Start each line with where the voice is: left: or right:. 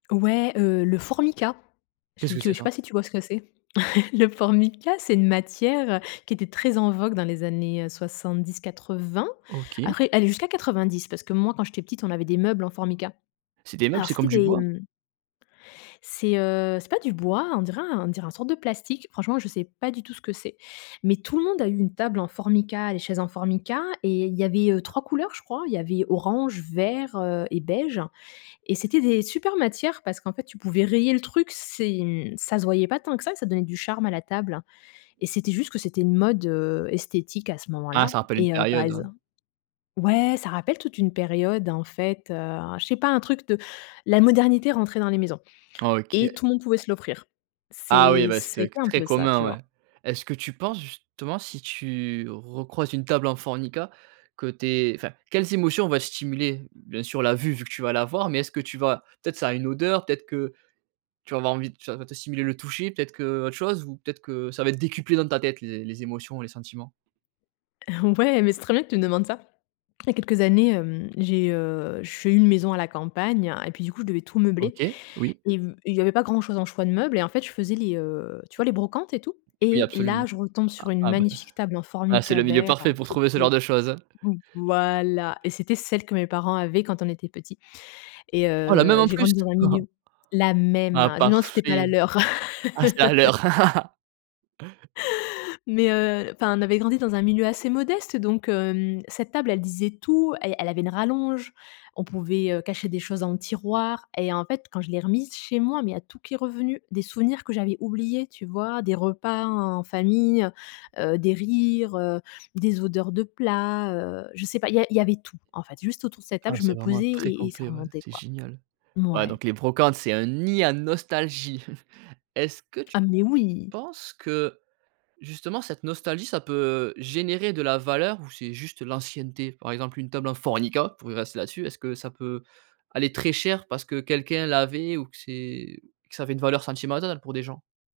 left: Ouais, heu, le Formica.
right: Qu'est-ce
left: Si
right: que
left: tu veux
right: c'est
left: je sais
right: ça?
left: pas si tu vois ce que c'est? Le Formica, c'est une matière, heu, qui était très en vogue dans les années, heu, 70-80.
right: OK.
left: Après, allez, jusqu'à 90. Parce que, moi, quand j'étais petite, on avait des meubles en Formica.
right: C'est des meubles,
left: Alors,
right: c'est comme
left: c'était
right: du
left: des,
right: bois?
left: mmh c'est, heu, c'est pas du bois, on dirait un on dirait un sorte de plastique. Franchement, je sais pas du tout ce que c'est mais tout le monde a eu une table en Formica, les chaises en Formica, et il y avait, heu, 3 couleurs, je crois. Il y avait orange, vert, heu, et beige, et c'était des super matières parce qu'en fait tu pouvais rayer le truc. C'est, hem, ça se voyait pas tant que ça, ça donnait du charme à la table et c'était juste que c'était une mode, heu, esthétique à ce
right: Ah,
left: moment-là
right: ça rappelle une
left: et heu, par
right: période,
left: exemple
right: ouais.
left: ouais, ça rappelle toute une période, en fait, heu, je sais pas, un truc de la modernité rentrait dans les maisons
right: Ah, OK.
left: et tout le monde pouvait se l'offrir.
right: Ah, oui,
left: C'est
right: bah,
left: ça a
right: c'était
left: été
right: que
left: un
right: très
left: peu ça, tu
right: commun, ouais.
left: vois?
right: Est-ce que tu penses justement, si tu recroises une table en Formica que tu es enfin, quelles émotions vont être stimulées? Bien sûr, la vue, vu que tu vas la voir, mais est-ce que tu vas, peut-être, ça a une odeur, peut-être que tu vas avoir envie ça va te stimuler le toucher, peut-être qu'autre chose, ou peut-être que ça va être décuplé dans ta tête, les les émotions, les sentiments?
left: Ouais, mais c'est très bien que tu me demandes ça. Il y a quelques années, hem, j'ai, heu, j'ai une maison à la campagne et puis du coup, je devais tout meubler
right: OK, oui.
left: et v et il y avait pas grand-chose en choix de meubles, et en fait, je faisais les, heu, tu vois? Les brocantes et tout,
right: Oui,
left: et là,
right: absolument.
left: je retombe
right: A
left: sur une
right: ah bah,
left: magnifique table en
right: ouais, c'est
left: Formica
right: le milieu
left: vert
right: parfait pour
left: qui
right: trouver ce genre
left: était
right: de choses, hein.
left: v voilà et c'était celle que mes parents avaient quand on était petit et
right: Ah, la même
left: heu,
right: en
left: j'ai
right: plus?
left: grandi dans un milieu la même!
right: Ah,
left: Je me demande si c'était pas la
right: parfait.
left: leur
right: Ah, ça a l'air!
left: mais heu, enfin, on avait grandi dans un milieu assez modeste, donc hem, cette table, elle disait tout. Elle elle avait une rallonge. On pouvait, heu, cacher des choses dans le tiroir et en fait, quand je l'ai remise chez moi mais il y a tout qui est revenu. Des souvenirs que j'avais oubliés, tu vois? Des repas en famille, heu, des rires, heu, des odeurs de plats, heu, je sais pas, il y a il y avait tout, en fait, juste autour de cette table,
right: Ah
left: je
right: c'est
left: me
right: vraiment
left: posais
right: très
left: et et ça
right: complet, ouais,
left: remontait,
right: c'est
left: quoi.
right: génial. Ouais,
left: Mouais.
right: donc les brocantes, c'est un nid à nostalgie. Est-ce que tu
left: Ah, mais oui!
right: penses que, justement, cette nostalgie, ça peut générer de la valeur ou c'est juste l'ancienneté? Par exemple, une table en Formica, pour y rester là-dessus, est-ce que ça peut aller très cher parce que quelqu'un l'avait ou que c'est que ça avait une valeur sentimentale pour des gens?